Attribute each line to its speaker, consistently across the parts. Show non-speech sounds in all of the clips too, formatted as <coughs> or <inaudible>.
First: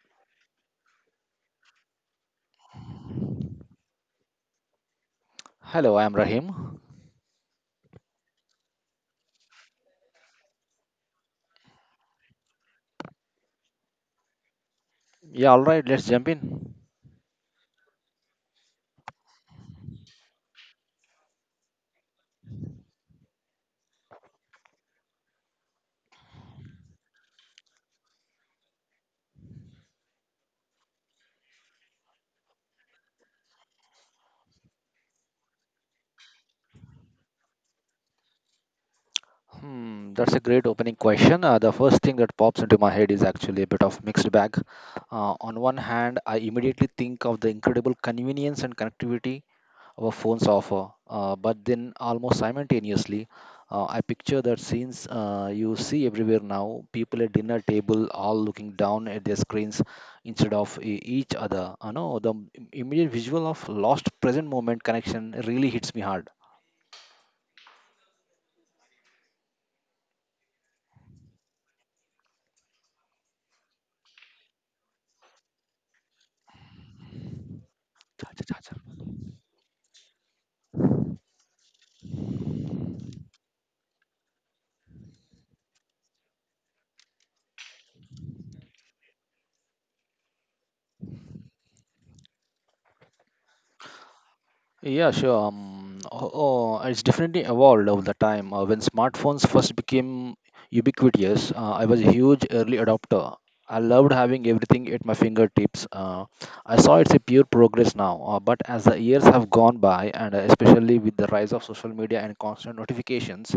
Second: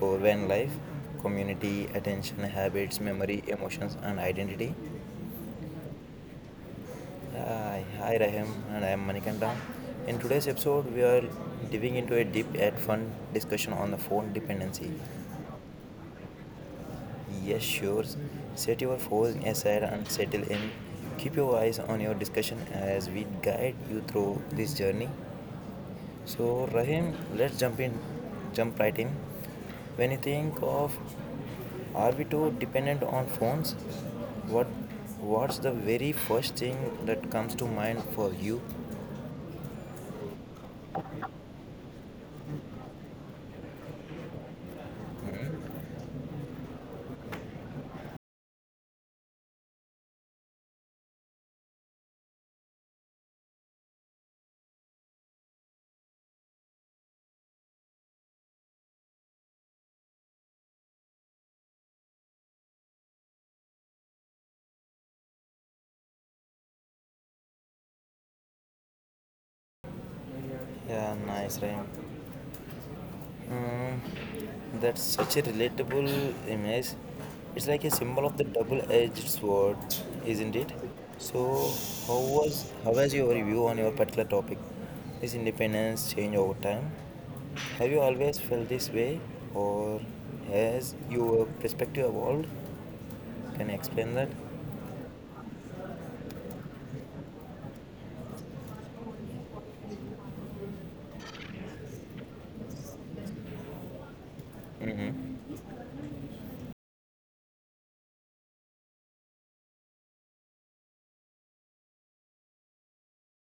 Speaker 1: for van life, community, attention, habits, memory, emotions, and identity.
Speaker 2: Hello, I'm Rahim.
Speaker 1: Hi, hi, Rahim, and I am Manikanta. In today's episode, we are diving into a deep and fun discussion on the phone dependency.
Speaker 2: Yeah, all right, let's jump in.
Speaker 1: Yes, sure. Set your phone aside and settle in. Keep your eyes on your discussion as we guide you through this journey. So Rahim, let's jump right in. When you think of, Are we too dependent on phones? What, what's the very first thing that comes to mind for you?
Speaker 2: That's a great opening question. The first thing that pops into my head is actually a bit of mixed bag. On one hand, I immediately think of the incredible convenience and connectivity our phones offer, but then almost simultaneously, I picture that scenes you see everywhere now, people at dinner table all looking down at their screens instead of each other. I know the immediate visual of lost present moment connection really hits me hard.
Speaker 1: Yeah, nice Rahim. Mm, that's such a relatable image. It's like a symbol of the double-edged sword, isn't it? So, how was your view on your particular topic? This independence change over time. Have you always felt this way, or has your perspective evolved? Can you explain that?
Speaker 2: Yeah, sure. Oh, it's definitely evolved over the time. When smartphones first became ubiquitous, I was a huge early adopter. I loved having everything at my fingertips. I saw it's a pure progress now. But as the years have gone by, and especially with the rise of social media and constant notifications,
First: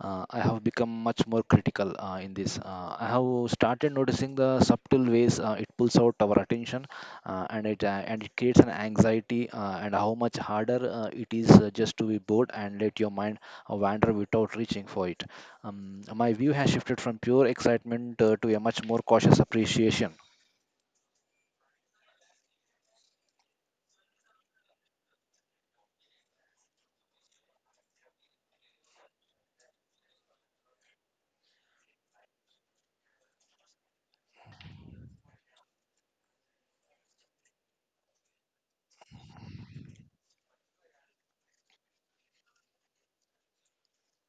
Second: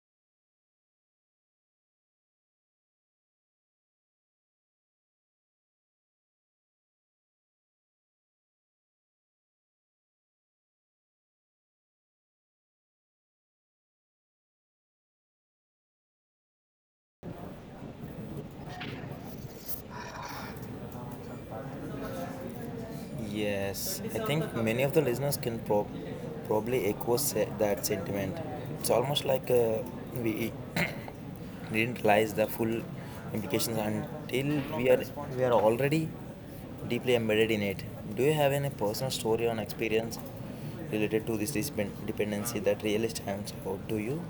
Speaker 2: I have become much more critical in this. I have started noticing the subtle ways it pulls out our attention, and it creates an anxiety, and how much harder it is just to be bored and let your mind wander without reaching for it. My view has shifted from pure excitement to a much more cautious appreciation.
Speaker 1: Yes, I think many of the listeners can probably echo that sentiment. It's almost like we <coughs> <clears throat> didn't realize the full implications until we are already deeply embedded in it. Do you have any personal story or experience related to this dependency that really stands out to you?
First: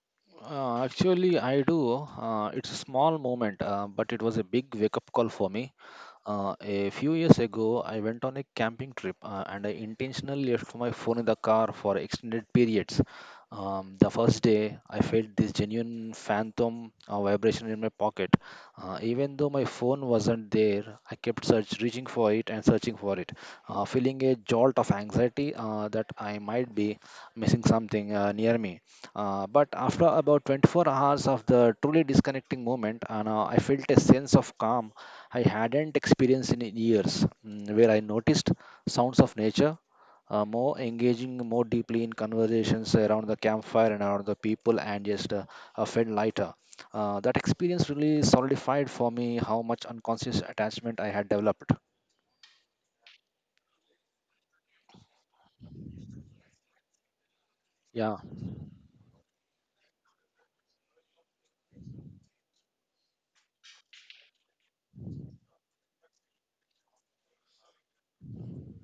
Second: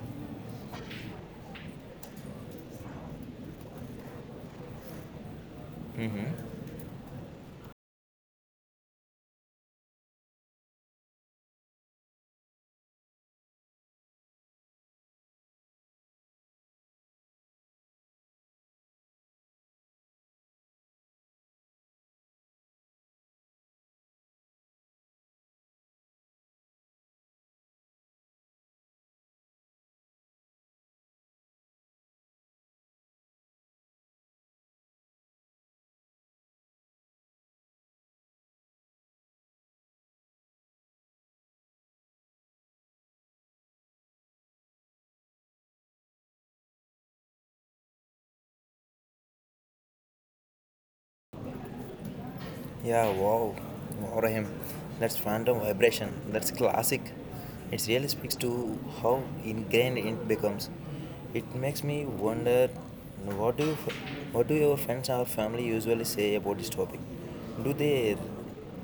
Speaker 2: Actually, I do. It's a small moment, but it was a big wake-up call for me.
Speaker 1: Mm-hmm.
Speaker 2: A few years ago, I went on a camping trip and I intentionally left my phone in the car for extended periods. The first day, I felt this genuine phantom vibration in my pocket. Even though my phone wasn't there, I kept reaching for it and searching for it, feeling a jolt of anxiety that I might be missing something near me. But after about 24 hours of the truly disconnecting moment, I felt a sense of calm I hadn't experienced in years, where I noticed sounds of nature more engaging, more deeply in conversations around the campfire and around the people, and just felt lighter. That experience really solidified for me how much unconscious attachment I had developed.
Speaker 1: Yeah, wow. Warahim. That's phantom vibration. That's classic. It really
Speaker 2: Yeah,
Speaker 1: speaks to how ingrained it becomes. It makes me wonder what do you, what do your friends or family usually say about this topic? Do they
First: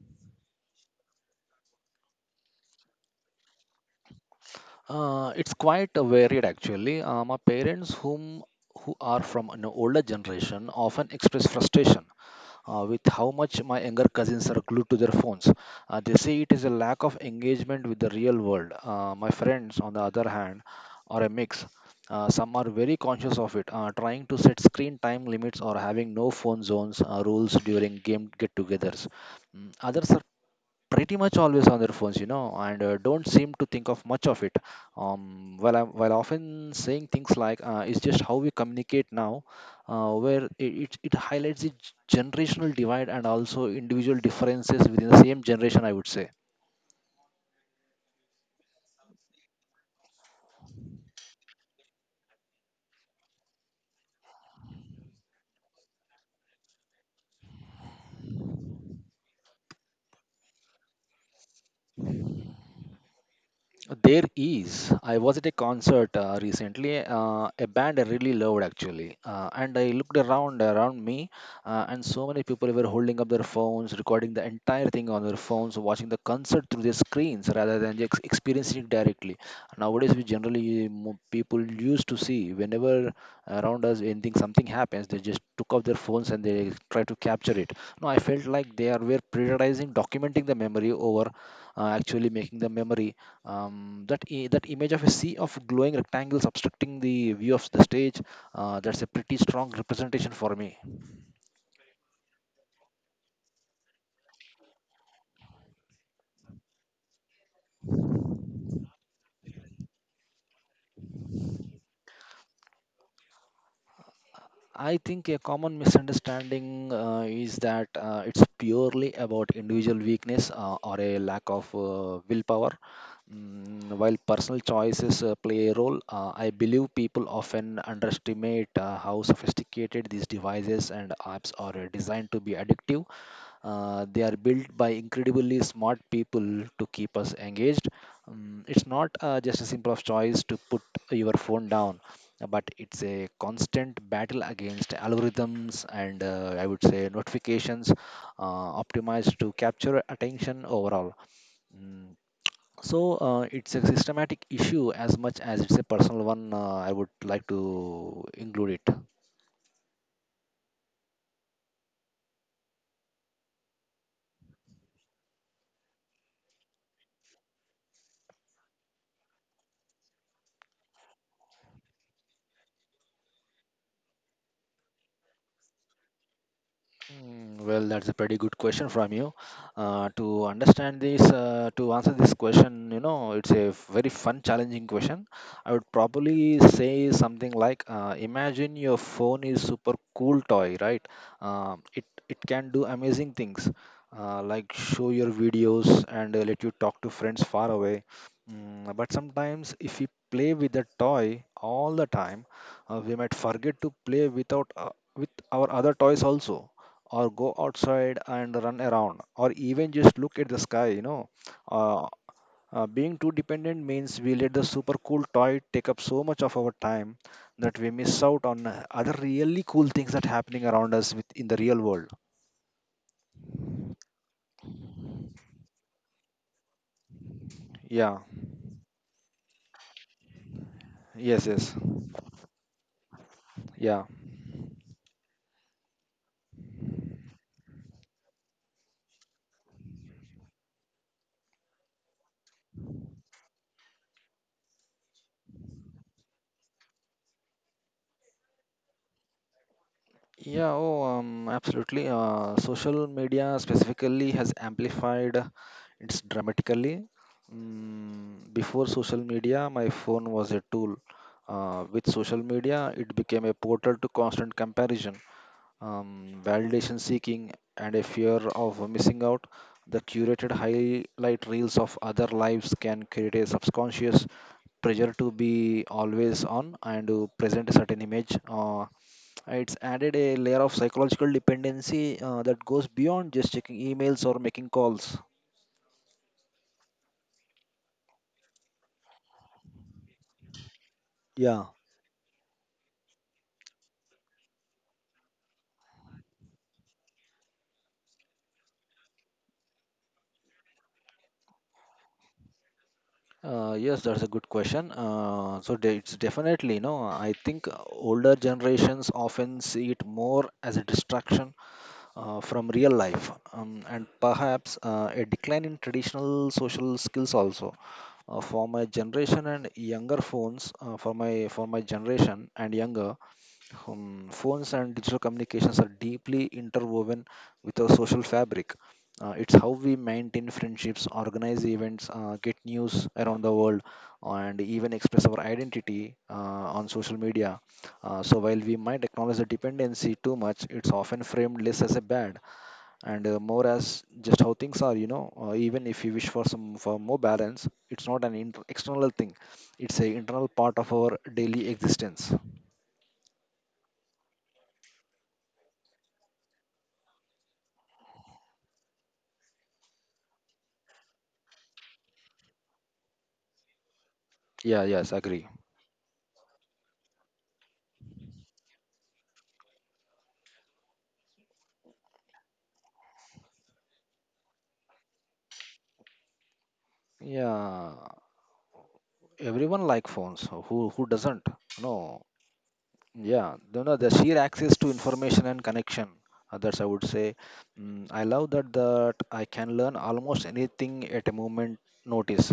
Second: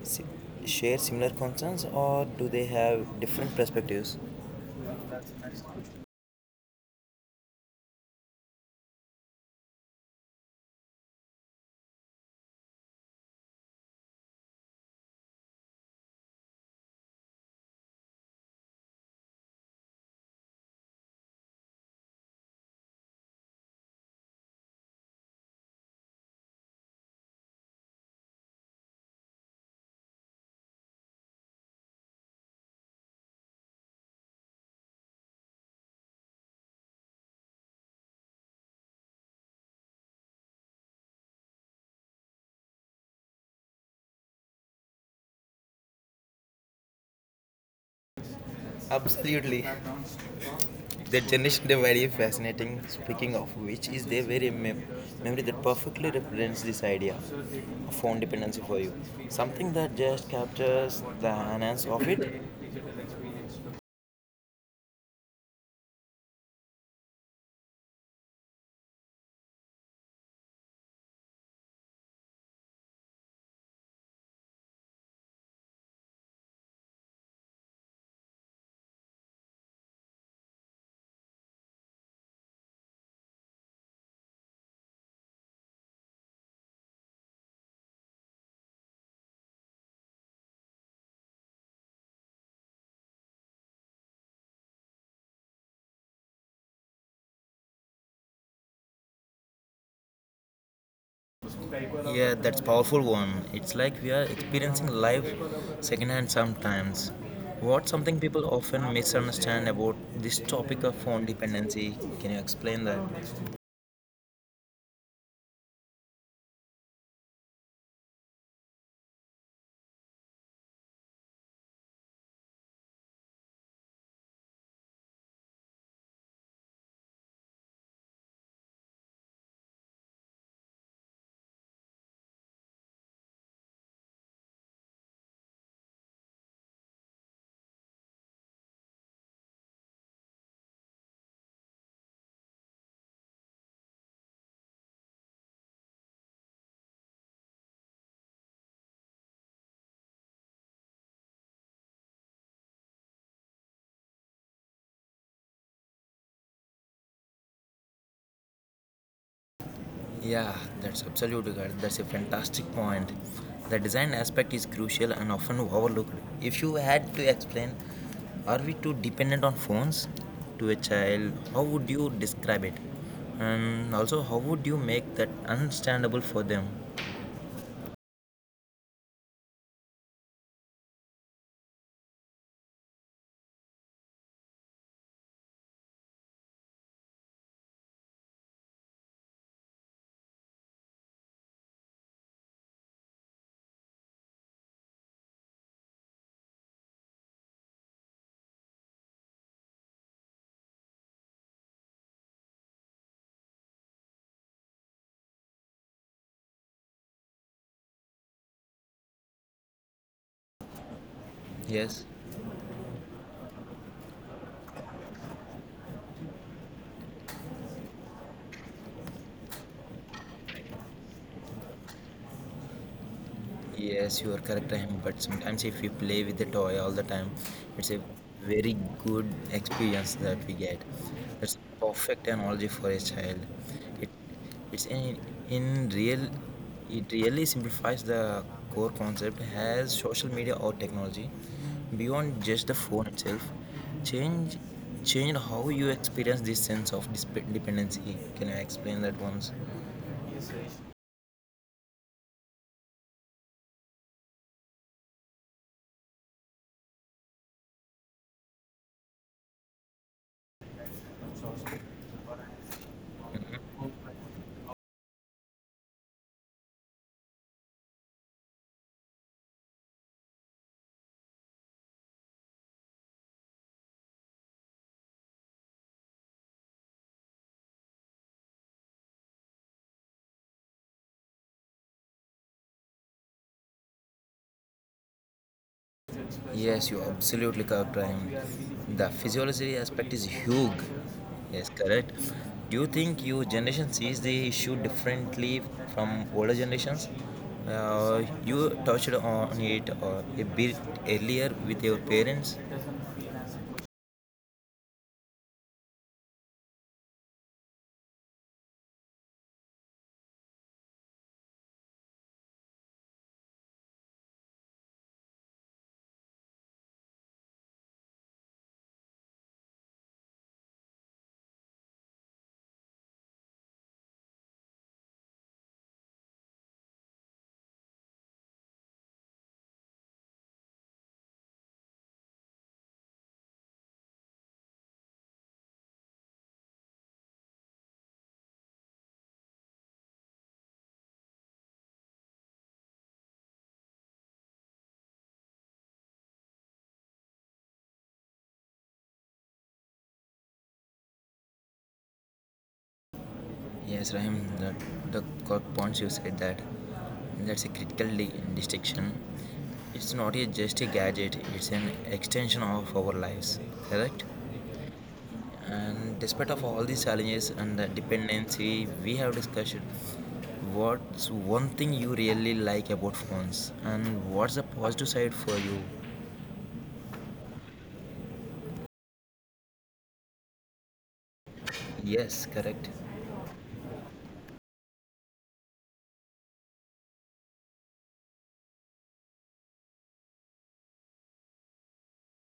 Speaker 1: si- share similar concerns or do they have different perspectives?
Speaker 2: it's quite varied actually. My parents, who are from an older generation, often express frustration with how much my younger cousins are glued to their phones. They say it is a lack of engagement with the real world. My friends, on the other hand, are a mix. Some are very conscious of it, trying to set screen time limits or having no phone zones rules during game get togethers. Others are pretty much always on their phones, and don't seem to think of much of it. While often saying things like "it's just how we communicate now," where it highlights the generational divide and also individual differences within the same generation. I would say.
Speaker 1: Absolutely. The generation divide very fascinating. Speaking of which, is there very memory that perfectly represents this idea of phone dependency for you? Something that just captures the hands of it?
Speaker 2: There is. I was at a concert recently, a band I really loved actually. And I looked around me, and so many people were holding up their phones, recording the entire thing on their phones, watching the concert through their screens rather than just experiencing it directly. Nowadays, people used to see whenever around us anything something happens, they just took off their phones and they try to capture it. No, I felt like they are were prioritizing documenting the memory over actually making the memory, that image of a sea of glowing rectangles obstructing the view of the stage, that's a pretty strong representation for me.
Speaker 1: Yeah, that's powerful one. It's like we are experiencing life secondhand sometimes. What something people often misunderstand about this topic of phone dependency? Can you explain that?
Speaker 2: I think a common misunderstanding is that it's purely about individual weakness or a lack of willpower. While personal choices play a role, I believe people often underestimate how sophisticated these devices and apps are designed to be addictive. They are built by incredibly smart people to keep us engaged. It's not just a simple of choice to put your phone down, but it's a constant battle against algorithms and I would say notifications optimized to capture attention overall. Mm, so it's a systematic issue as much as it's a personal one. I would like to include it.
Speaker 1: Yeah, that's absolutely correct. That's a fantastic point. The design aspect is crucial and often overlooked. If you had to explain, are we too dependent on phones to a child? How would you describe it? And also, how would you make that understandable for them?
Speaker 2: Well, that's a pretty good question from you. To understand this, to answer this question, it's a very fun, challenging question. I would probably say something like, imagine your phone is super cool toy, right? Um, it it can do amazing things, like show your videos and let you talk to friends far away. But sometimes, if we play with the toy all the time, we might forget to play without with our other toys also, or go outside and run around, or even just look at the sky. uh,
Speaker 1: Yes.
Speaker 2: Being too dependent means we let the super cool toy take up so much of our time that we miss out on other really cool things that happening around us with, in the real world.
Speaker 1: Yes, you are correct. Rahim, but sometimes if we play with the toy all the time, it's a
Speaker 2: Yeah.
Speaker 1: very good experience that we get.
Speaker 2: Yes.
Speaker 1: That's
Speaker 2: Yes.
Speaker 1: perfect analogy for a child.
Speaker 2: Yeah.
Speaker 1: It it's in real it really simplifies the core concept as social media or technology beyond just the phone itself. Change change how you experience this sense of dependency. Can you explain that once?
Speaker 2: Yeah, absolutely. Social media specifically has amplified it's dramatically. Before social media, my phone was a tool. With social media, it became a portal to constant comparison, validation seeking, and a fear of missing out. The curated highlight reels of other lives can create a subconscious pressure to be always on and to present a certain image. It's added a layer of psychological dependency that goes beyond just checking emails or making calls.
Speaker 1: Yes, you're absolutely correct, Ryan. The physiology aspect is huge.
Speaker 2: Yeah.
Speaker 1: Yes, correct. Do you think your generation sees the issue differently from older generations? You touched on it a bit earlier with your parents.
Speaker 2: Yes, that's a good question. It's definitely, no. I think older generations often see it more as a distraction from real life, and perhaps a decline in traditional social skills also. For my generation and younger, phones and digital communications are deeply interwoven with our social fabric. It's how we maintain friendships, organize events, get news around the world, and even express our identity on social media. So, while we might acknowledge the dependency too much, it's often framed less as a bad and more as just how things are. Even if you wish for more balance, it's not an external thing; it's an internal part of our daily existence.
Speaker 1: Yes, Rahim, the core points you said that that's a critical distinction. It's not just a gadget, it's an extension of our lives, correct?
Speaker 2: Yeah. Yes. Agree.
Speaker 1: And despite of all these challenges and the dependency we have discussed, what's one thing you really like about phones and what's the positive side for you?
Speaker 2: Yeah, everyone like phones. Who doesn't? No,
Speaker 1: Yes, correct.
Speaker 2: yeah, you know the sheer access to information and connection. Others, I would say, I love that I can learn almost anything at a moment notice.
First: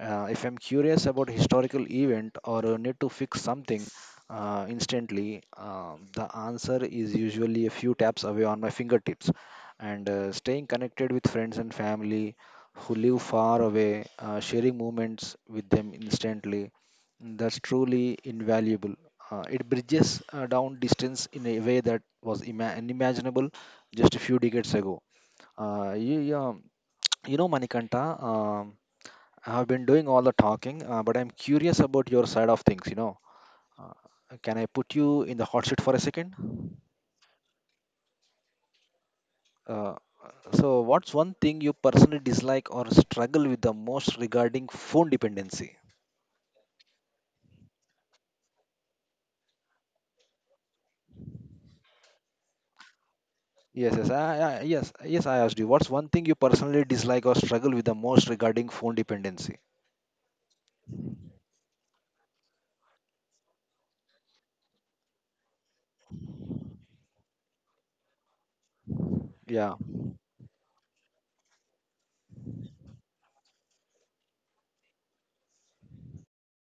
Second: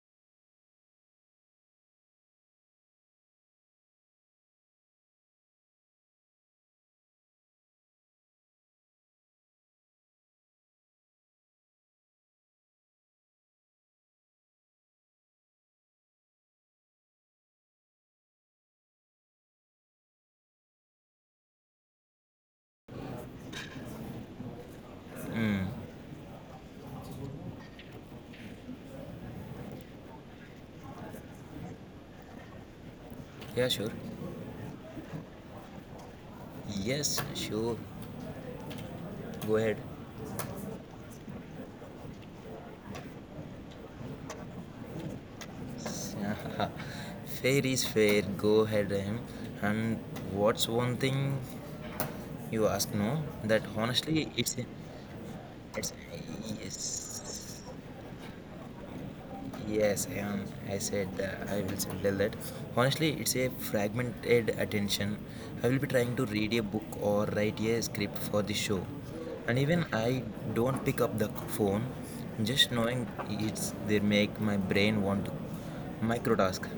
Speaker 2: If I'm curious about historical event or need to fix something instantly, the answer is usually a few taps away on my fingertips. And staying connected with friends and family who live far away, sharing moments with them instantly, that's truly invaluable. It bridges down distance in a way that was unimaginable just a few decades ago. Yeah, <tsk> you know, Manikanta, I have been doing all the talking, but I'm curious about your side of things.
Speaker 1: Yeah, sure.
Speaker 2: Uh, can I put you in the hot seat for a second?
Speaker 1: Yes, sure. Go ahead.
Speaker 2: Uh, so, what's one thing you personally dislike or struggle with the most regarding phone dependency?
Speaker 1: <laughs> Fair is fair. Go ahead, Rahim. And what's one thing you ask? No, that
Speaker 2: Yes, yes,
Speaker 1: honestly, it's
Speaker 2: yes, yes. I asked you, what's
Speaker 1: it's
Speaker 2: one thing you personally dislike or
Speaker 1: yes.
Speaker 2: struggle with the most regarding phone dependency?
Speaker 1: Yes, I said I will tell that. Honestly, it's a fragmented attention. I will be trying to read a book or write a script for the show. And
Speaker 2: Yeah,
Speaker 1: even I don't pick up the phone, just knowing it's they make my brain want to microtask.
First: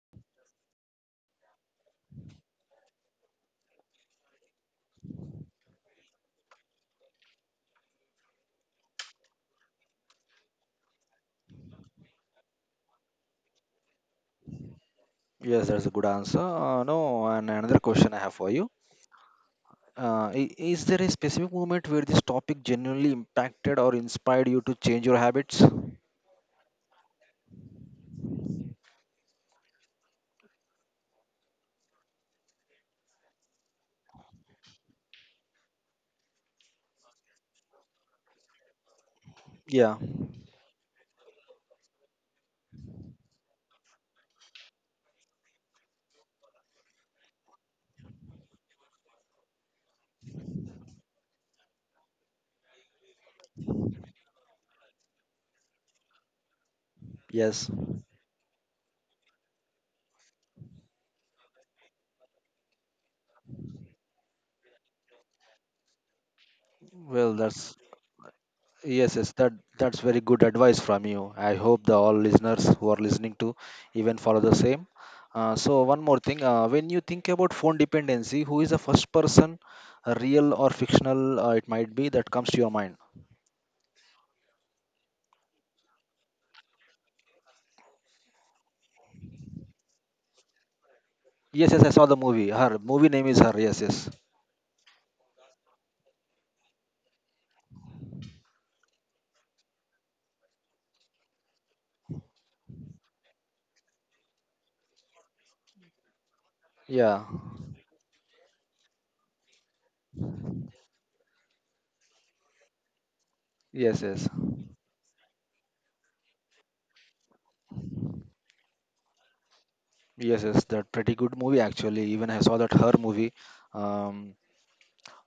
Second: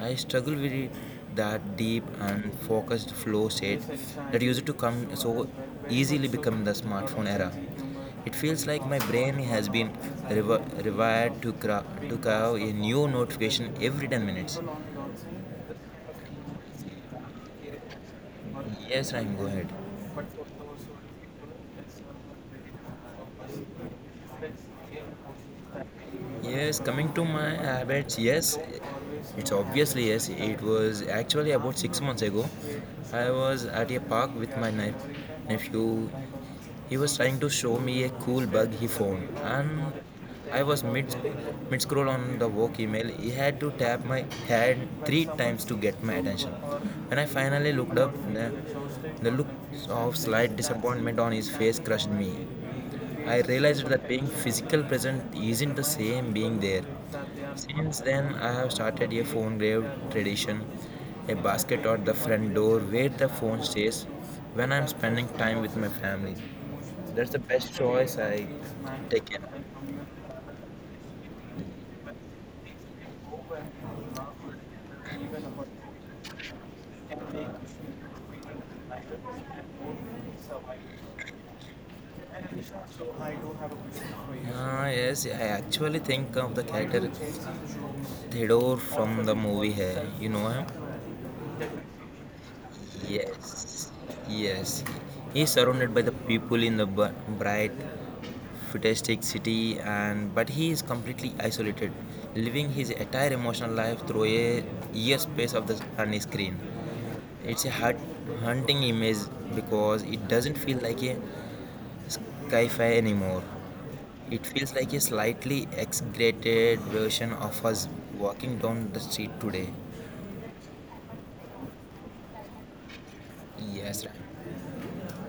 Speaker 1: I struggle with that deep and focused flow state that used to come so easily become the smartphone era. It feels like my brain has been rewired to carve a new notification every 10 minutes.
Speaker 2: yes, that's a good answer. No, and another question I have for you.
Speaker 1: Yes, I'm go ahead.
Speaker 2: Is there a specific moment where this topic genuinely impacted or inspired you to change your habits?
Speaker 1: Yes, coming to my habits, yes, it's obviously yes. It was actually about 6 months ago. I was at a park with my nephew. He was trying to show me a cool bug he found, and
Speaker 2: Yeah,
Speaker 1: I was mid scroll on the work email. He had to tap my hand three times to get my attention. When I finally looked up, the look of slight disappointment on his face crushed me. I realized that being physical present isn't the same being there.
Speaker 2: yes.
Speaker 1: Since then, I have started a phone grave tradition, a basket at the front door where the phone stays when I'm spending time with my family. That's
Speaker 2: Well,
Speaker 1: the best
Speaker 2: that's...
Speaker 1: choice I
Speaker 2: Yes, yes,
Speaker 1: taken.
Speaker 2: that's very good advice from you. I hope the all listeners who are listening to even follow the same. So one more thing, when you think about phone dependency, who is the first person, real or fictional, it might be that comes to your mind?
Speaker 1: Ah yes, I actually think of the character Theodore from the movie Hair. You know him?
Speaker 2: Yes, yes, I saw the movie. Her movie name is her. Yes,
Speaker 1: Yes,
Speaker 2: yes,
Speaker 1: yes. He's surrounded by the people in the bright, futuristic city, and but he is completely isolated, living his entire emotional life through a ear space of the sunny screen.
Speaker 2: yeah,
Speaker 1: It's a heart haunting image because it doesn't feel like a sci-fi anymore.
Speaker 2: yes, yes,
Speaker 1: It feels like a slightly exaggerated version of us walking down the street today.
Speaker 2: yes, yes. That pretty good movie actually. Even I saw that her movie.
Speaker 1: Yes, Ram.
Speaker 2: Um,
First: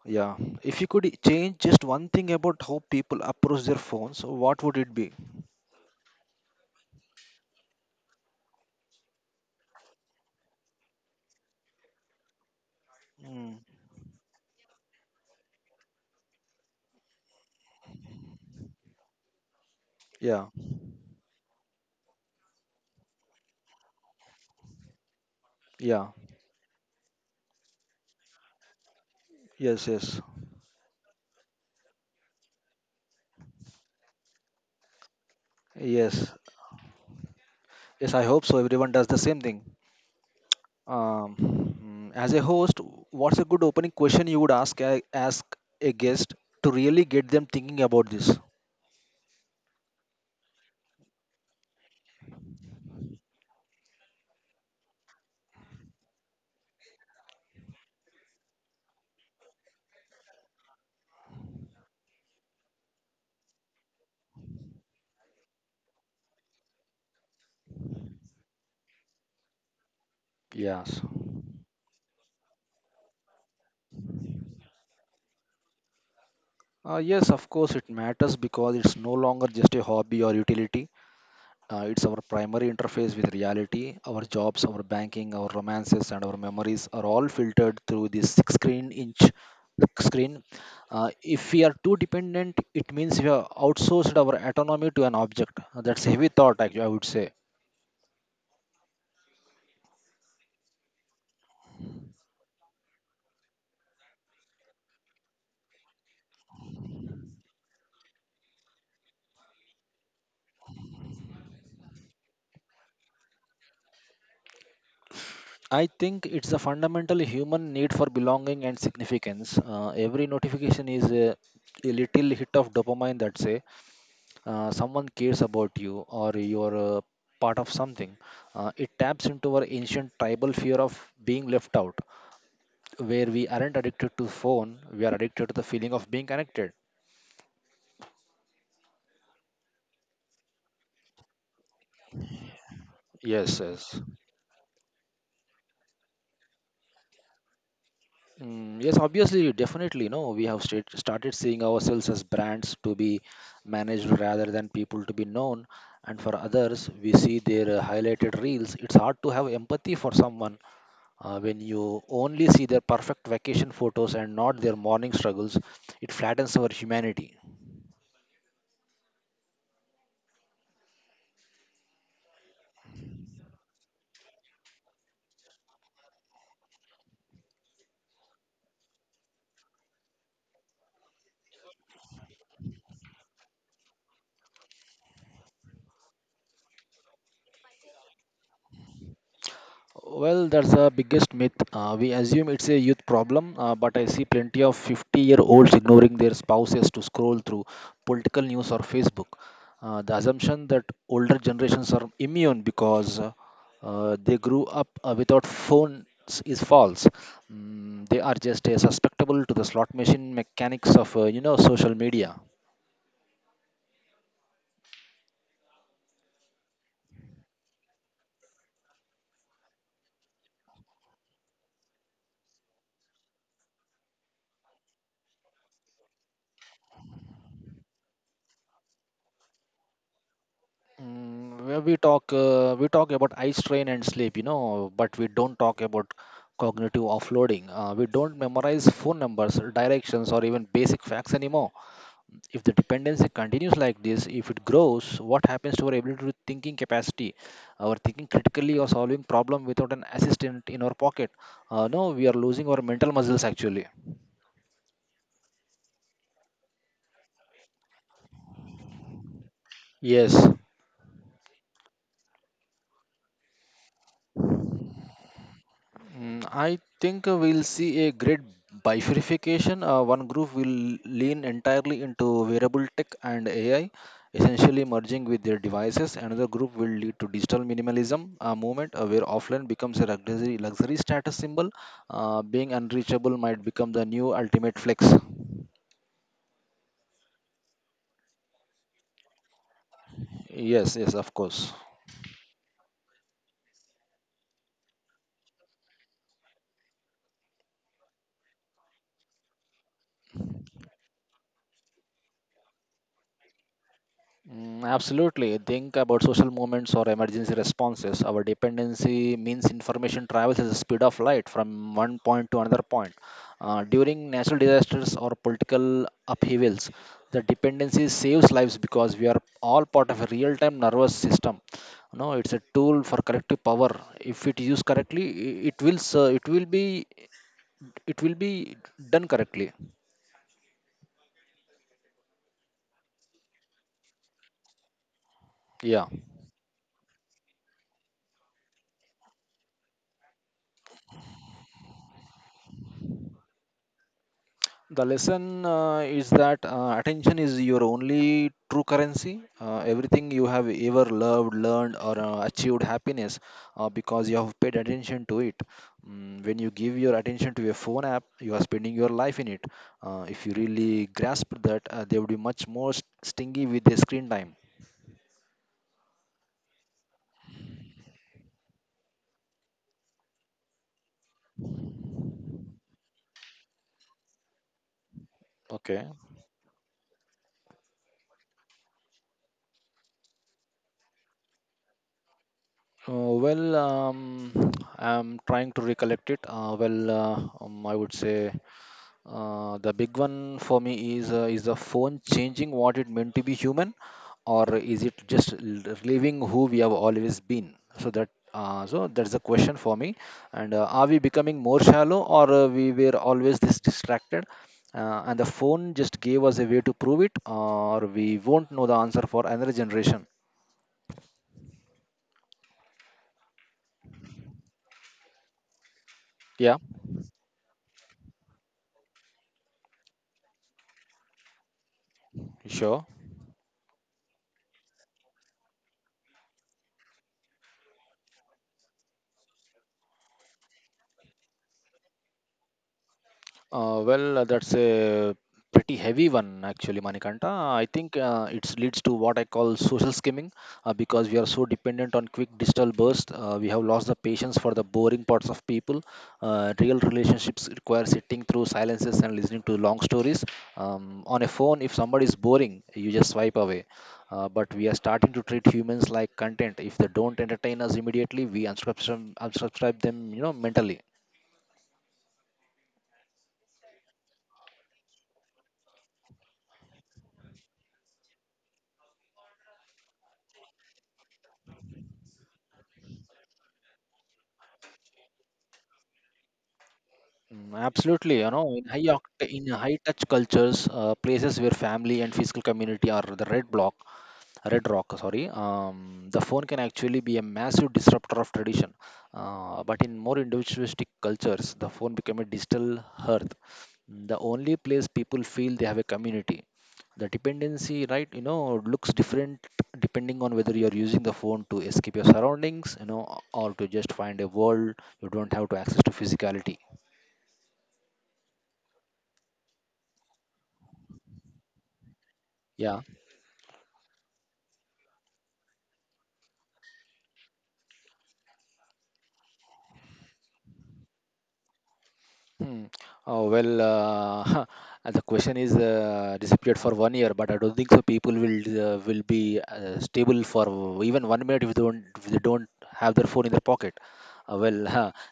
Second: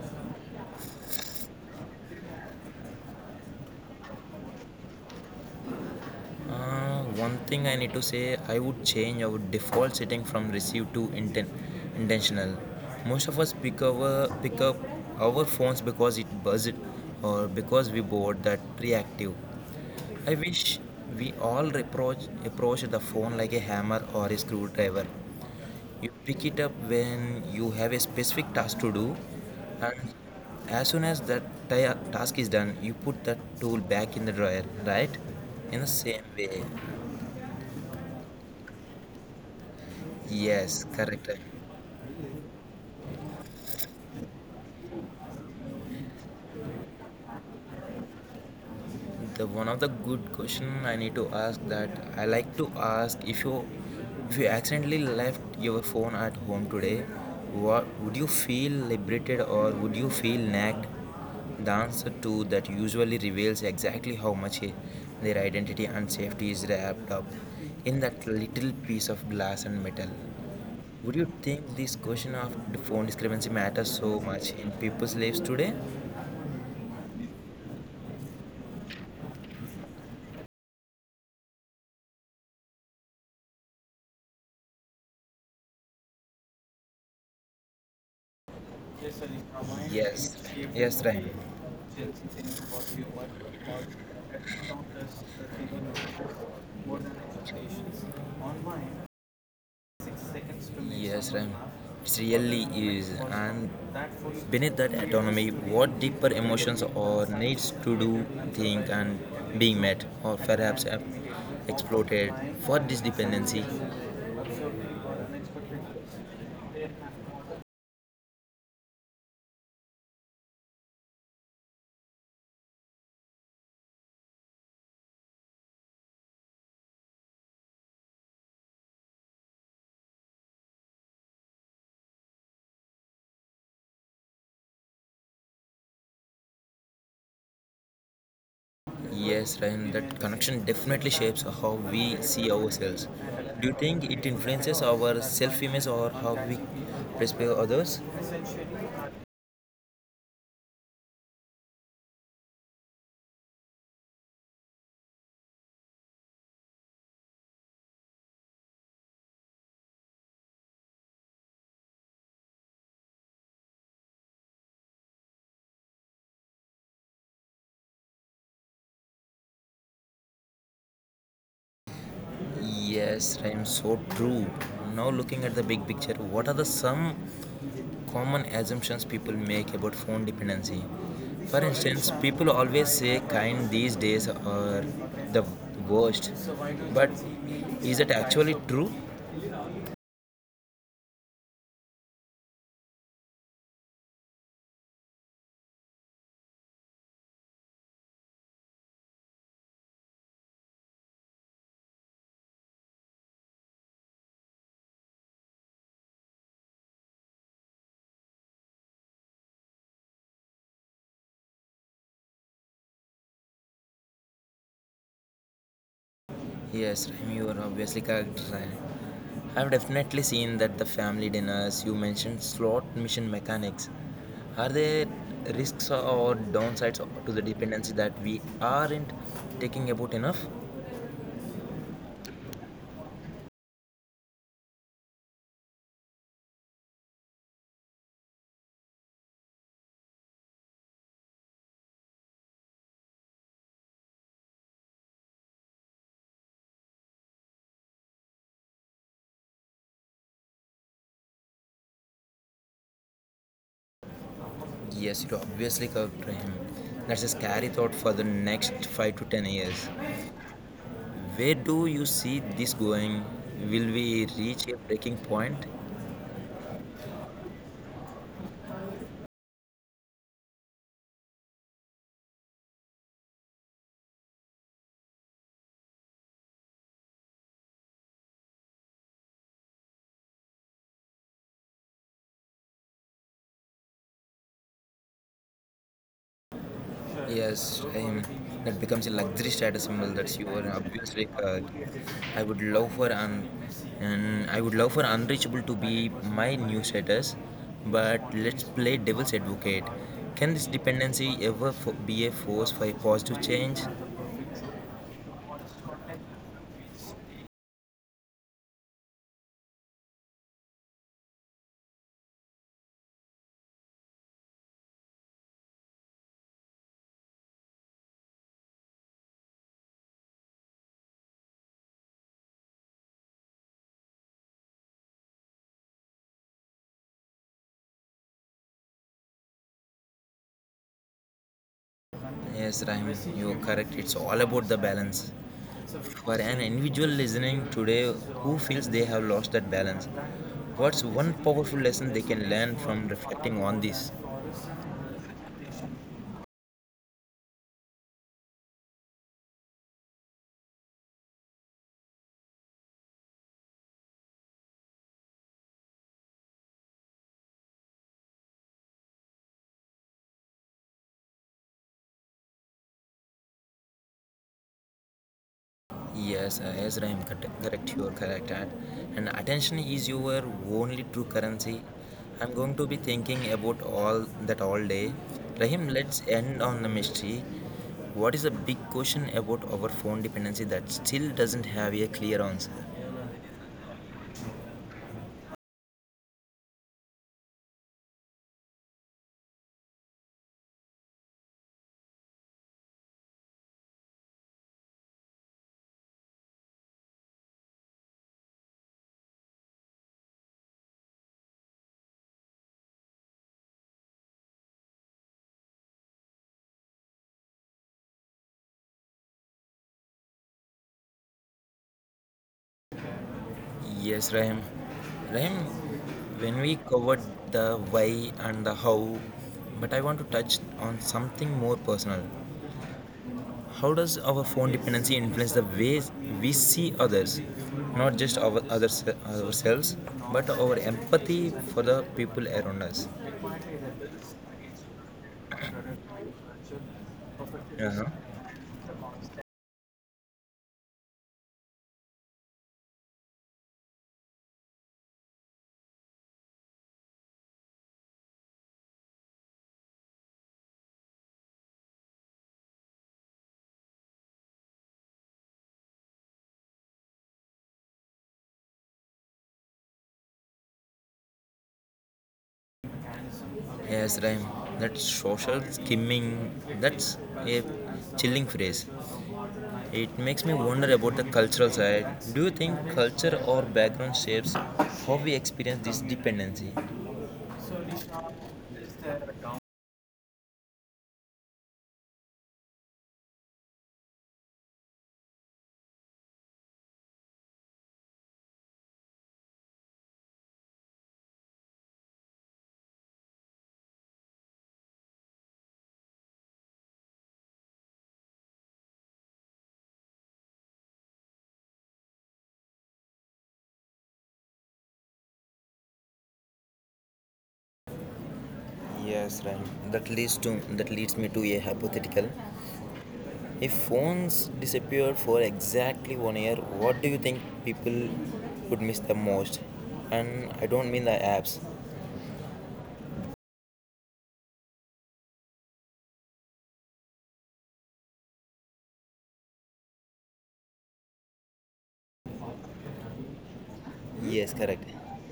Speaker 2: yeah, if you could change just one thing about how people approach their phones, what would it be?
Speaker 1: One thing I need to say, I would change our default setting from receive to intentional. Most of us
Speaker 2: Mm,
Speaker 1: pick up our phones because it buzzed or because we bored that reactive. I
Speaker 2: yeah.
Speaker 1: wish we all approach the phone like a hammer or a screwdriver.
Speaker 2: Yeah.
Speaker 1: You pick it up when you have a specific task to do,
Speaker 2: Yes.
Speaker 1: and
Speaker 2: Yes.
Speaker 1: as soon as that task is done, you put that tool back in the drawer, right? In the same
Speaker 2: Yes.
Speaker 1: way,
Speaker 2: Yes. I hope so. Everyone does the same thing.
Speaker 1: yes, correct.
Speaker 2: Um, as a host, what's a good opening question you would ask a guest to really get them thinking about this?
Speaker 1: The one of the good question I need to ask that I like to ask if you accidentally left your phone at home today, what would you feel liberated or would you feel nagged? The answer to that usually reveals exactly how much their identity and safety is wrapped up in that little piece of glass and metal.
Speaker 2: Yes.
Speaker 1: Would you think this question of the phone discrepancy matters so much in people's lives today?
Speaker 2: Yes, of course, it matters because it's no longer just a hobby or utility. It's our primary interface with reality. Our jobs, our banking, our romances, and our memories are all filtered through this six-screen-inch
Speaker 1: Yes,
Speaker 2: screen.
Speaker 1: yes, Ryan.
Speaker 2: If we are too
Speaker 1: Chelsea saying
Speaker 2: dependent,
Speaker 1: about
Speaker 2: it
Speaker 1: your
Speaker 2: means we
Speaker 1: work
Speaker 2: have
Speaker 1: was
Speaker 2: outsourced our autonomy to an
Speaker 1: countless
Speaker 2: object. Uh,
Speaker 1: taking
Speaker 2: That's heavy
Speaker 1: measures
Speaker 2: thought, actually, I
Speaker 1: more
Speaker 2: would
Speaker 1: than
Speaker 2: say.
Speaker 1: expectations. On mine, 6 seconds to make yes, someone Ram. Laugh it was really enough is. For and that force beneath that creators autonomy, to reach what deeper emotions creativity or needs satisfaction to do, and think, unsurprisingly, and being met, or and perhaps exploited for this my dependence dependency.
Speaker 2: I think it's a fundamental human need for belonging and significance. Every notification is a little hit of dopamine, that's say someone cares about you, or you're part of something. It taps into our ancient tribal fear of being left out. Where we aren't addicted to phone, we are addicted to the feeling of being connected.
Speaker 1: Yes, Ryan, that connection definitely shapes how we see ourselves.
Speaker 2: Yes,
Speaker 1: Do you
Speaker 2: yes.
Speaker 1: think it influences our self image or how we perceive others?
Speaker 2: Yes, obviously, definitely. No, we have started seeing ourselves as brands to be managed rather than people to be known. And for others, we see their highlighted reels. It's hard to have empathy for someone when you only see their perfect vacation photos and not their morning struggles. It flattens our humanity.
Speaker 1: Yes, Ryan, so true. Now, looking at the big picture, what are the some common assumptions people make about phone dependency? For instance, people always say kind these days are the worst, but is it actually true?
Speaker 2: Well, that's the biggest myth. We assume it's a youth problem, but I see plenty of 50-year-olds ignoring their spouses to scroll through political news or Facebook. The assumption that older generations are immune because they grew up without phones is false. They are just susceptible to the slot machine mechanics of you know social media.
Speaker 1: Yes, Rahim, you are obviously correct. Rahim. I've definitely seen that the family dinners you mentioned slot mission mechanics. Are there risks or downsides to the dependency that we aren't taking about enough?
Speaker 2: Mm, where we talk We talk about eye strain and sleep, you know, but we don't talk about cognitive offloading. We don't memorize phone numbers, directions, or even basic facts anymore. If the dependency continues like this, if it grows, what happens to our ability to thinking capacity, our thinking critically or solving problem without an assistant in our pocket? No, we are losing our mental muscles actually.
Speaker 1: Yes, you're obviously correct, Rahim. That's a scary thought for the next 5 to 10 years.
Speaker 2: Yes.
Speaker 1: Where do you see this going? Will we reach a breaking point?
Speaker 2: I think we'll see a great bifurcation. One group will lean entirely into wearable tech and AI, essentially merging with their devices. Another group will lead to digital minimalism movement, where offline becomes a luxury status symbol. Being unreachable might become the new ultimate flex.
Speaker 1: Yes, and that becomes a luxury status symbol. That's your
Speaker 2: Yes, yes,
Speaker 1: obviously.
Speaker 2: of course.
Speaker 1: I would love for un, I would love for unreachable to be my new status, but let's play devil's advocate. Can this dependency ever be a force for a positive change?
Speaker 2: Absolutely. Think about social movements or emergency responses. Our dependency means information travels at the speed of light from one point to another point. During natural disasters or political upheavals, the dependency saves lives because we are all part of a real time nervous system. No, it's a tool for collective power. If it is used correctly, I- it will, s- it will be done correctly.
Speaker 1: Yes, Rahim, you're correct. It's all about the balance.
Speaker 2: Yeah.
Speaker 1: For an individual listening today who feels they have lost that balance, what's one powerful lesson they can learn from reflecting on this?
Speaker 2: The lesson is that attention is your only true currency. Everything you have ever loved, learned, or achieved happiness because you have paid attention to it. When you give your attention to a phone app, you are spending your life in it. If you really grasp that, they would be much more stingy with their screen time.
Speaker 1: Yes, yes, Rahim, correct, correct, you are correct. And attention is your only true currency. I'm going to be thinking about all that all day. Rahim,
Speaker 2: Okay.
Speaker 1: let's end on the mystery. What is a big question about our phone dependency that still doesn't have a clear answer?
Speaker 2: Uh, well, um, I'm trying to recollect it. I would say the big one for me is the phone changing what it meant to be human, or is it just living who we have always been? So that so that's the question for me. And are we becoming more shallow, or we were always this distracted? And the phone just gave us a way to prove it, or we won't know the answer for another generation.
Speaker 1: Yes, Rahim. Rahim, when
Speaker 2: Yeah,
Speaker 1: we covered the why and the how, but I want to touch on something more personal.
Speaker 2: sure.
Speaker 1: How does our phone dependency influence the ways we see others, not just our others ourselves, but our empathy for the people around us?
Speaker 2: Well, that's a pretty heavy one, actually, Manikanta. I
Speaker 1: Uh-huh.
Speaker 2: think it leads to what I call social skimming because we are so dependent on quick digital bursts. We have lost the patience for the boring parts of people. Real relationships require sitting through silences and listening to long stories. On a phone, if somebody is boring, you just swipe away. But we are starting to treat humans like content. If they don't entertain us immediately, we unsubscribe them, you know, mentally.
Speaker 1: Yes, Rhyme. That social skimming, that's a chilling phrase. It makes me wonder about the cultural side. Do you think culture or background shapes how we experience this dependency?
Speaker 2: Absolutely, you know, in high touch cultures, places where family and physical community are the red rock, sorry, the phone can actually be a massive disruptor of tradition. But in more individualistic cultures, the phone became a digital hearth, the only place people feel they have a community. The dependency, right, you know, looks different depending on whether you're using the phone to escape your surroundings, you know, or to just find a world you don't have to access to physicality.
Speaker 1: Yes, right. That leads me to a hypothetical.
Speaker 2: Yeah.
Speaker 1: If phones disappeared for exactly one year, what do you think people would miss the most? And I don't mean the apps.
Speaker 2: Hmm. Oh, well, <laughs> the question is disappeared for one year, but I don't think so. People will be stable for even one minute if they don't have their phone in their pocket.
Speaker 1: Yes,
Speaker 2: Well,
Speaker 1: correct.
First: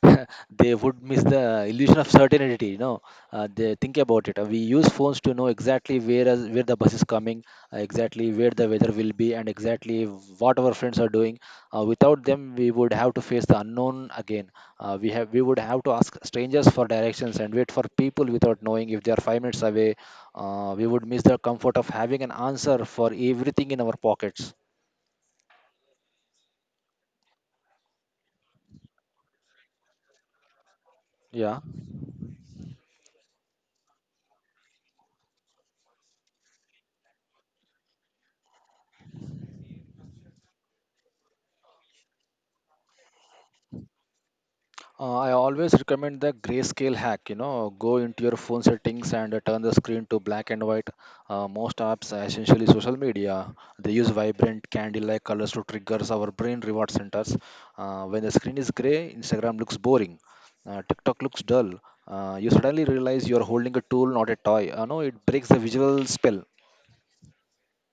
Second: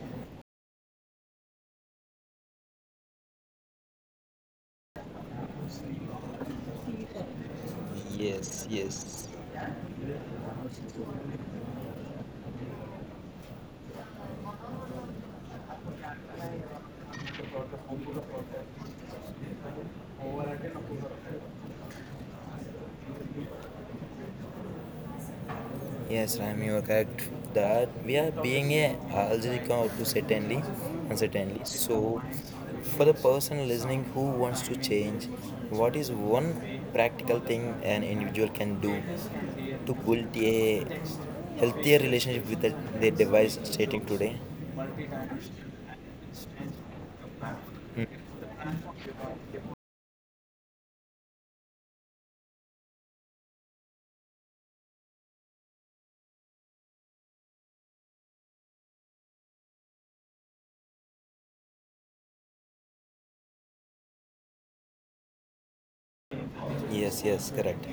Speaker 2: <laughs> they would miss the illusion of certainty. You know, think about it. We use phones to know where the bus is coming, exactly where
Speaker 1: Yes,
Speaker 2: the weather will
Speaker 1: yes.
Speaker 2: be, and exactly what our friends are doing. Without them, we would have to face the unknown again. We would have to ask strangers for directions and wait for people without knowing if they are five minutes away. We would miss the comfort of having an answer for everything in our pockets.
Speaker 1: Yes, Ram, you are correct that we are being a algebra to certainly
Speaker 2: Yeah.
Speaker 1: uncertainly. So, for the person listening who wants to change, what is one practical thing an individual can do to build a healthier relationship with their device starting today?
Speaker 2: I always recommend the grayscale hack. You know, go into your phone settings and turn the screen to black and white. Most apps, essentially social media, they use vibrant candy-like colors to trigger our brain reward centers. When the screen is gray, Instagram looks boring, TikTok looks dull. You suddenly realize you are holding a tool, not a toy. No, it breaks the visual spell.
Speaker 1: Yes, yes, correct.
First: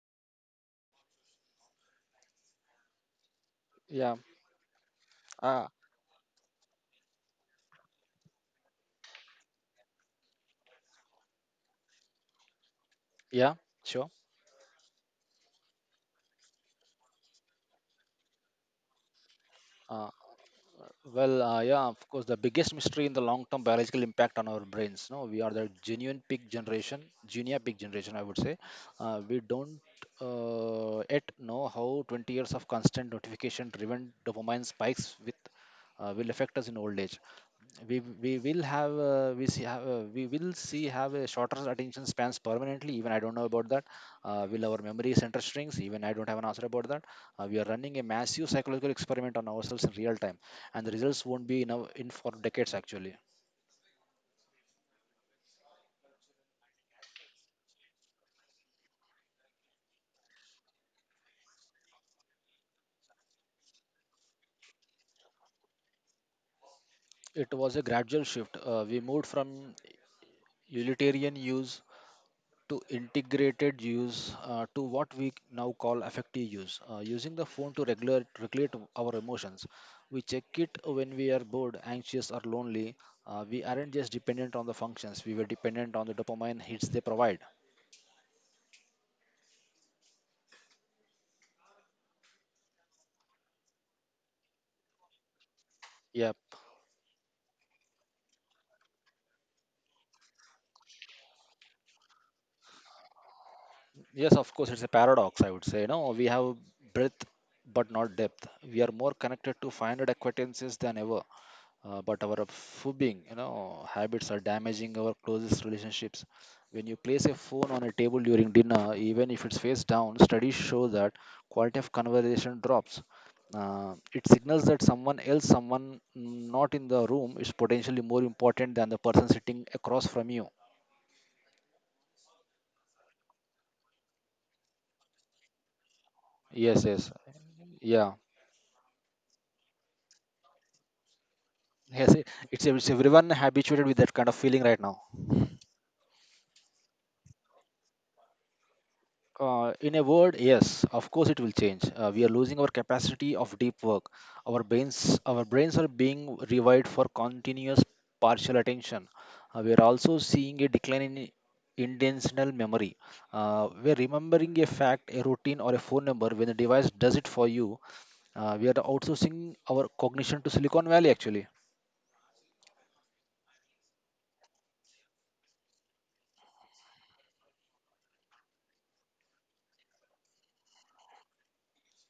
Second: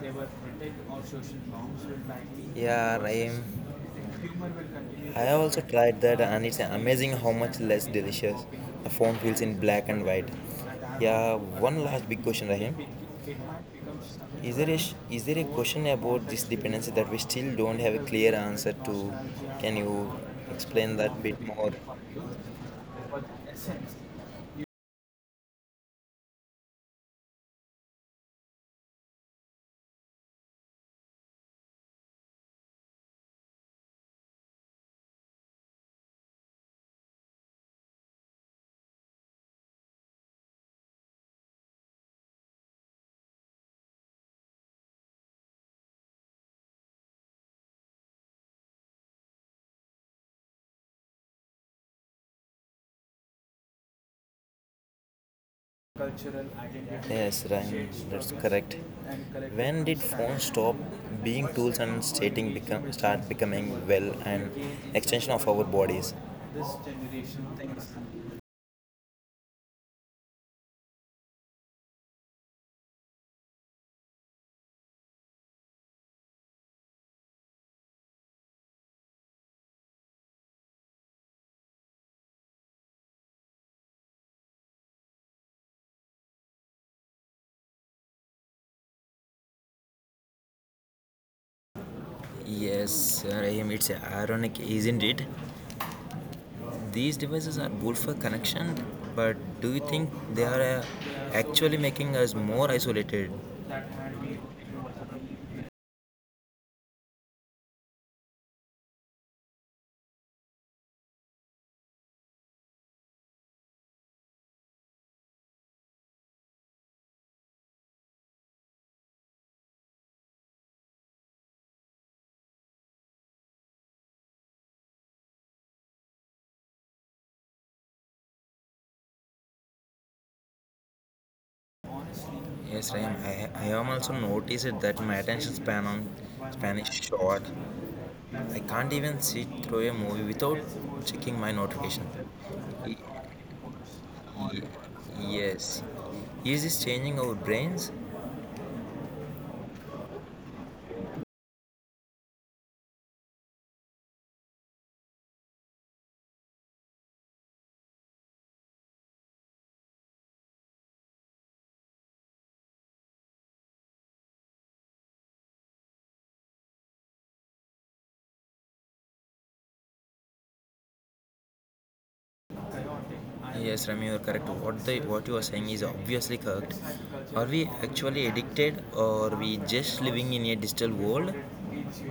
Speaker 1: They were protect our social norms will back me. Yeah, Raim.
Speaker 2: Yeah.
Speaker 1: I have also
Speaker 2: Uh,
Speaker 1: tried that, and it's amazing how much less delicious the phone feels in black and white. Yeah, one last big question, Rahim.
Speaker 2: yeah, sure.
Speaker 1: Is there a question about this dependency that we still don't have a clear answer to? Can
Speaker 2: Uh,
Speaker 1: you explain that bit
Speaker 2: Well, uh,
Speaker 1: more?
Speaker 2: yeah, of course, the biggest mystery in the long-term biological impact on our brains. No, we are the genuine pig generation, junior pig generation, I would say. We don't yet know how 20 years of constant notification-driven dopamine spikes with will affect us in old age. We will have we see have We will see have a shorter attention spans permanently. Even I don't know about that. Will our memory center strings? Even I don't have an answer about that. We are running a massive psychological experiment on ourselves in real time, and the results won't be in for decades actually.
Speaker 1: Cultural identity. Yes, Ryan, that's correct. When did phones stop being tools and start becoming well an extension of our bodies? This generation
Speaker 2: It was a
Speaker 1: thinks
Speaker 2: gradual shift. We moved from utilitarian use to integrated use to what we now call affective use, using the phone to regulate our emotions. We check it when we are bored, anxious, or lonely. We aren't just dependent on the functions, we were dependent on the dopamine hits they provide.
Speaker 1: yes, Rahim, it's ironic, isn't it?
Speaker 2: Yep.
Speaker 1: These devices are good for connection, but do you think they are actually making us more isolated?
Speaker 2: Yes, of course, it's a paradox, I would say. No, we have breadth but not depth. We are more connected to 500 acquaintances than ever, but our fobbing you know habits are damaging our closest relationships. When you place a phone on a table during dinner, even if it's face down, studies show that quality of conversation drops. It signals that someone not in the room is potentially more important than the person sitting across from you.
Speaker 1: Yes, Rahim, I am also noticed that my attention span on
Speaker 2: Yes,
Speaker 1: Spanish
Speaker 2: yes,
Speaker 1: short.
Speaker 2: yeah,
Speaker 1: I can't even sit through a movie without checking my notification.
Speaker 2: yes, it's
Speaker 1: Y-
Speaker 2: everyone habituated with that kind of
Speaker 1: y-
Speaker 2: feeling right now.
Speaker 1: yes. Is this changing our brains?
Speaker 2: In a word, yes, of course it will change. We are losing our capacity of deep work. Our brains are being rewired for continuous partial attention. We are also seeing a decline in intentional memory. We are remembering a fact, a routine, or a phone number when the device does it for you. We are outsourcing our cognition to Silicon Valley actually.
Speaker 1: Yes, Rami, you're correct. What you are saying is obviously correct. Are we actually addicted or we just living in a digital world?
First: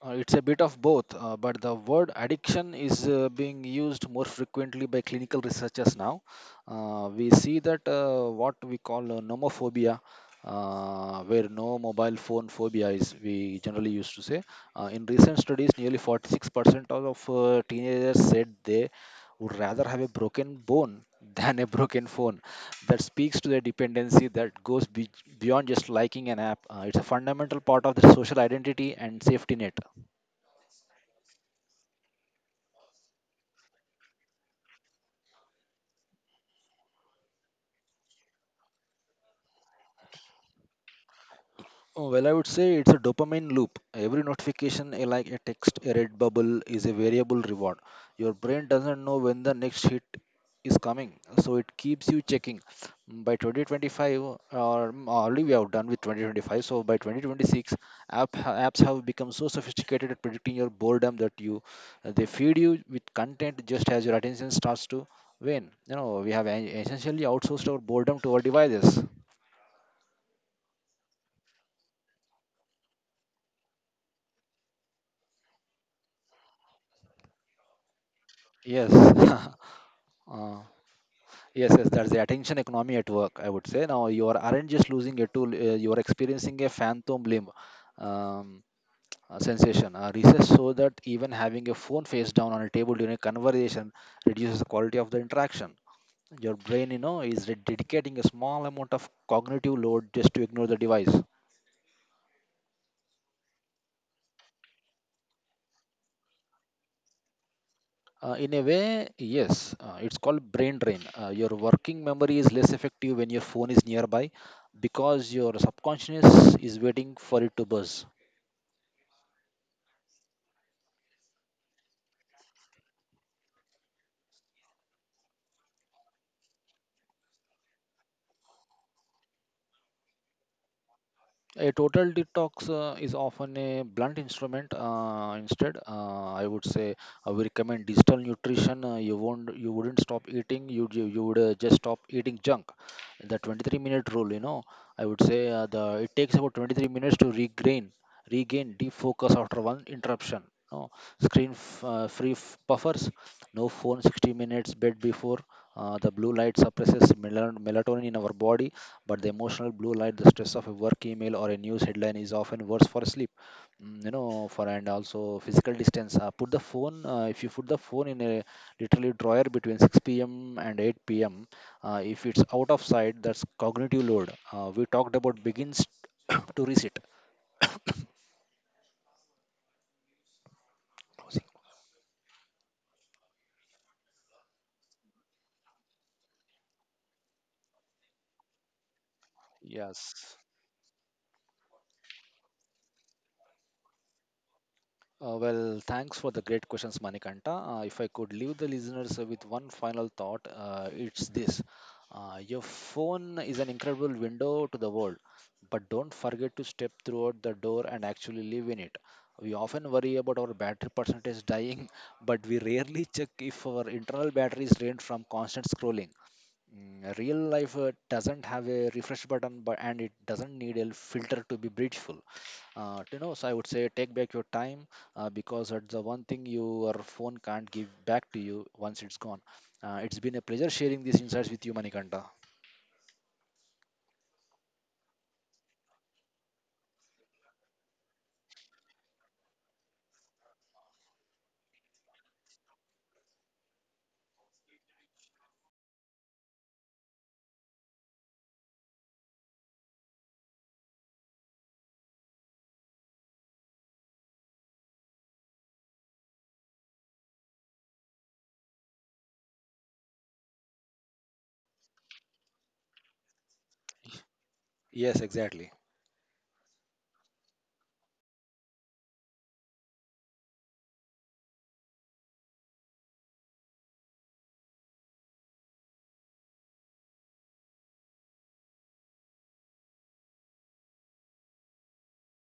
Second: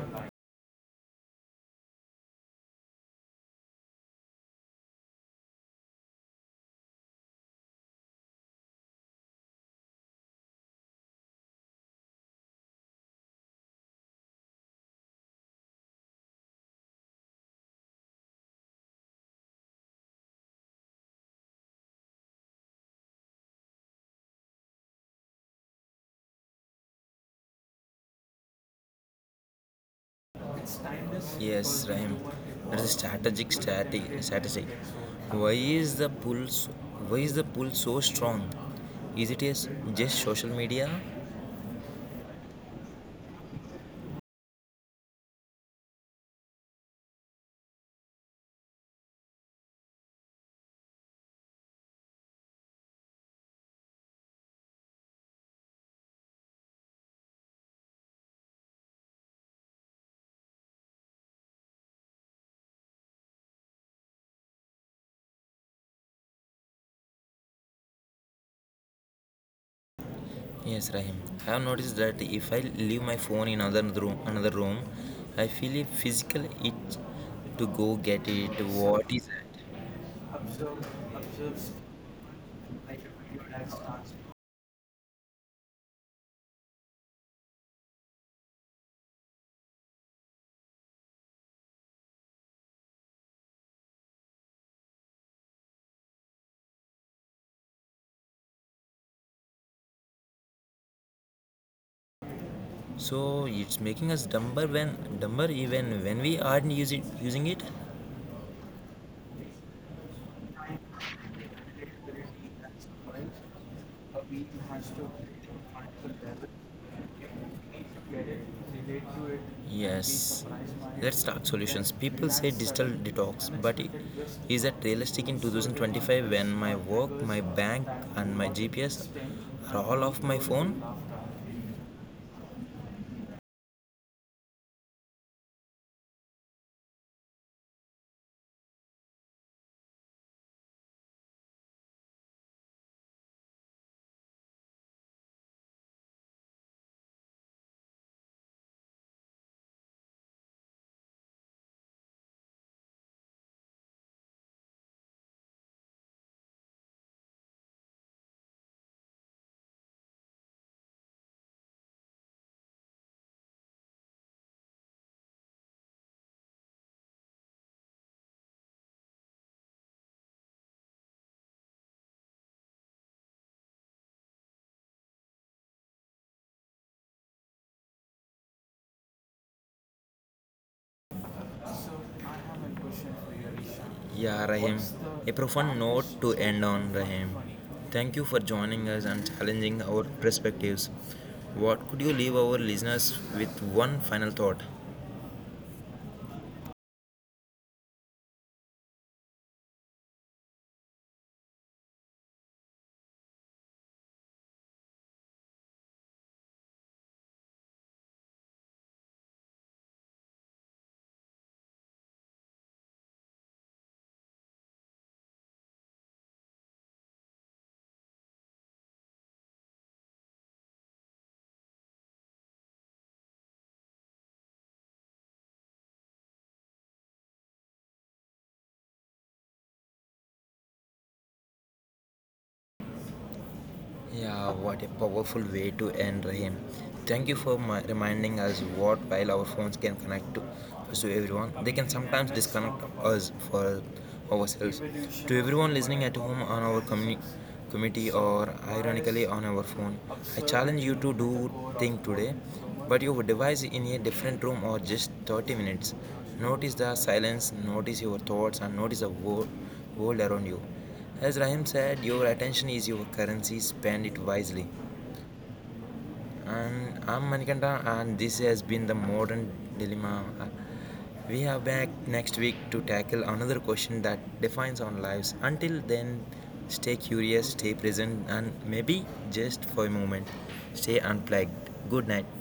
Speaker 2: It's a bit of both, but the word addiction is being used more frequently by clinical researchers now. We see that what we call nomophobia, where no mobile phone phobia is, we generally used to say. In recent studies, nearly 46% of teenagers said they would rather have a broken bone <laughs> than a broken phone. That speaks to the dependency that goes beyond just liking an app. It's a fundamental part of the social identity and safety net.
Speaker 1: Yes, Rahim. That's a strategic strategy. Why is the pull so, why is the pull so strong? Is just social media.
Speaker 2: Oh, well, I would say it's a dopamine loop. Every notification, like a text, a red bubble, is a variable reward. Your brain doesn't know when the next hit is coming, so it keeps you checking. By 2025, or already we have done with 2025, so by 2026, apps have become so sophisticated at predicting your boredom that you they feed you with content just as your attention starts to wane. You know, we have essentially outsourced our boredom to our devices.
Speaker 1: Yes, Rahim. I have noticed that if I leave my phone in another room, I feel a physical itch to go get it.
Speaker 2: Yes.
Speaker 1: What is that?
Speaker 2: <laughs> uh, Yes, yes, that's the attention economy at work, I would say. Now, aren't just losing a tool, you are experiencing a phantom limb um, sensation. Research shows that even having a phone face down on a table during a conversation reduces the quality of the interaction. Your brain, you know, is dedicating a small amount of cognitive load just to ignore the device.
Speaker 1: So it's making us dumber even when we aren't using it.
Speaker 2: In a way, yes, it's called brain drain. Your working memory is less effective when your phone is nearby because your subconscious is waiting for it to buzz.
Speaker 1: Yes, let's talk solutions. People say digital detox, but is that realistic in 2025 when my work, my bank, and my GPS are all off my phone?
Speaker 2: A total detox is often a blunt instrument. Instead, I would recommend digital nutrition. You wouldn't stop eating. You would just stop eating junk. The 23-minute rule, you know, I would say the it takes about 23 minutes to regain defocus after one interruption. No free buffers, no phone, 60 minutes bed before. The blue light suppresses melatonin in our body, but the emotional blue light, the stress of a work email or a news headline, is often worse for sleep. You know, for and also physical distance, put the phone if you put the phone in a literally drawer between 6 p.m. and 8 p.m., if it's out of sight, that's cognitive load we talked about begins <coughs> to reset. Closing.
Speaker 1: I have a question for you, Ishan. Yeah, Rahim. What's the a profound note hardest to happiest end on, moment of Rahim. Funny? Thank you for joining us and challenging our
Speaker 2: Yes.
Speaker 1: perspectives. What could you leave our listeners with one final thought?
Speaker 2: Thanks for the great questions, Manikanta. If I could leave the listeners with one final thought, it's this. Your phone is an incredible window to the world, but don't forget to step throughout the door and actually live in it. We often worry about our battery percentage dying, <laughs> but we rarely check if our internal battery is drained from constant scrolling. Real life doesn't have a refresh button, but and it doesn't need a filter to be beautiful. You know, so I would say take back your time because that's the one thing your phone can't give back to you once it's gone. It's been a pleasure sharing these insights with you, Manikanta.
Speaker 1: Yeah, what a powerful way to end, Rahim. Thank you for my, reminding us what while our phones can connect to us to everyone, they can sometimes disconnect us for ourselves. To everyone listening at home on our community or ironically on our phone, I challenge you to do thing today, but your device in a different room or just 30 minutes. Notice the silence, notice your thoughts, and notice the world around you. As Rahim said, your attention is your currency, spend it wisely.
Speaker 2: Yes, exactly.
Speaker 1: And I'm Manikanta, and this has been the modern dilemma. Uh, We are back next week to tackle another question that defines our lives. Until then, stay curious, stay present, and maybe just for a moment, stay unplugged. Good night.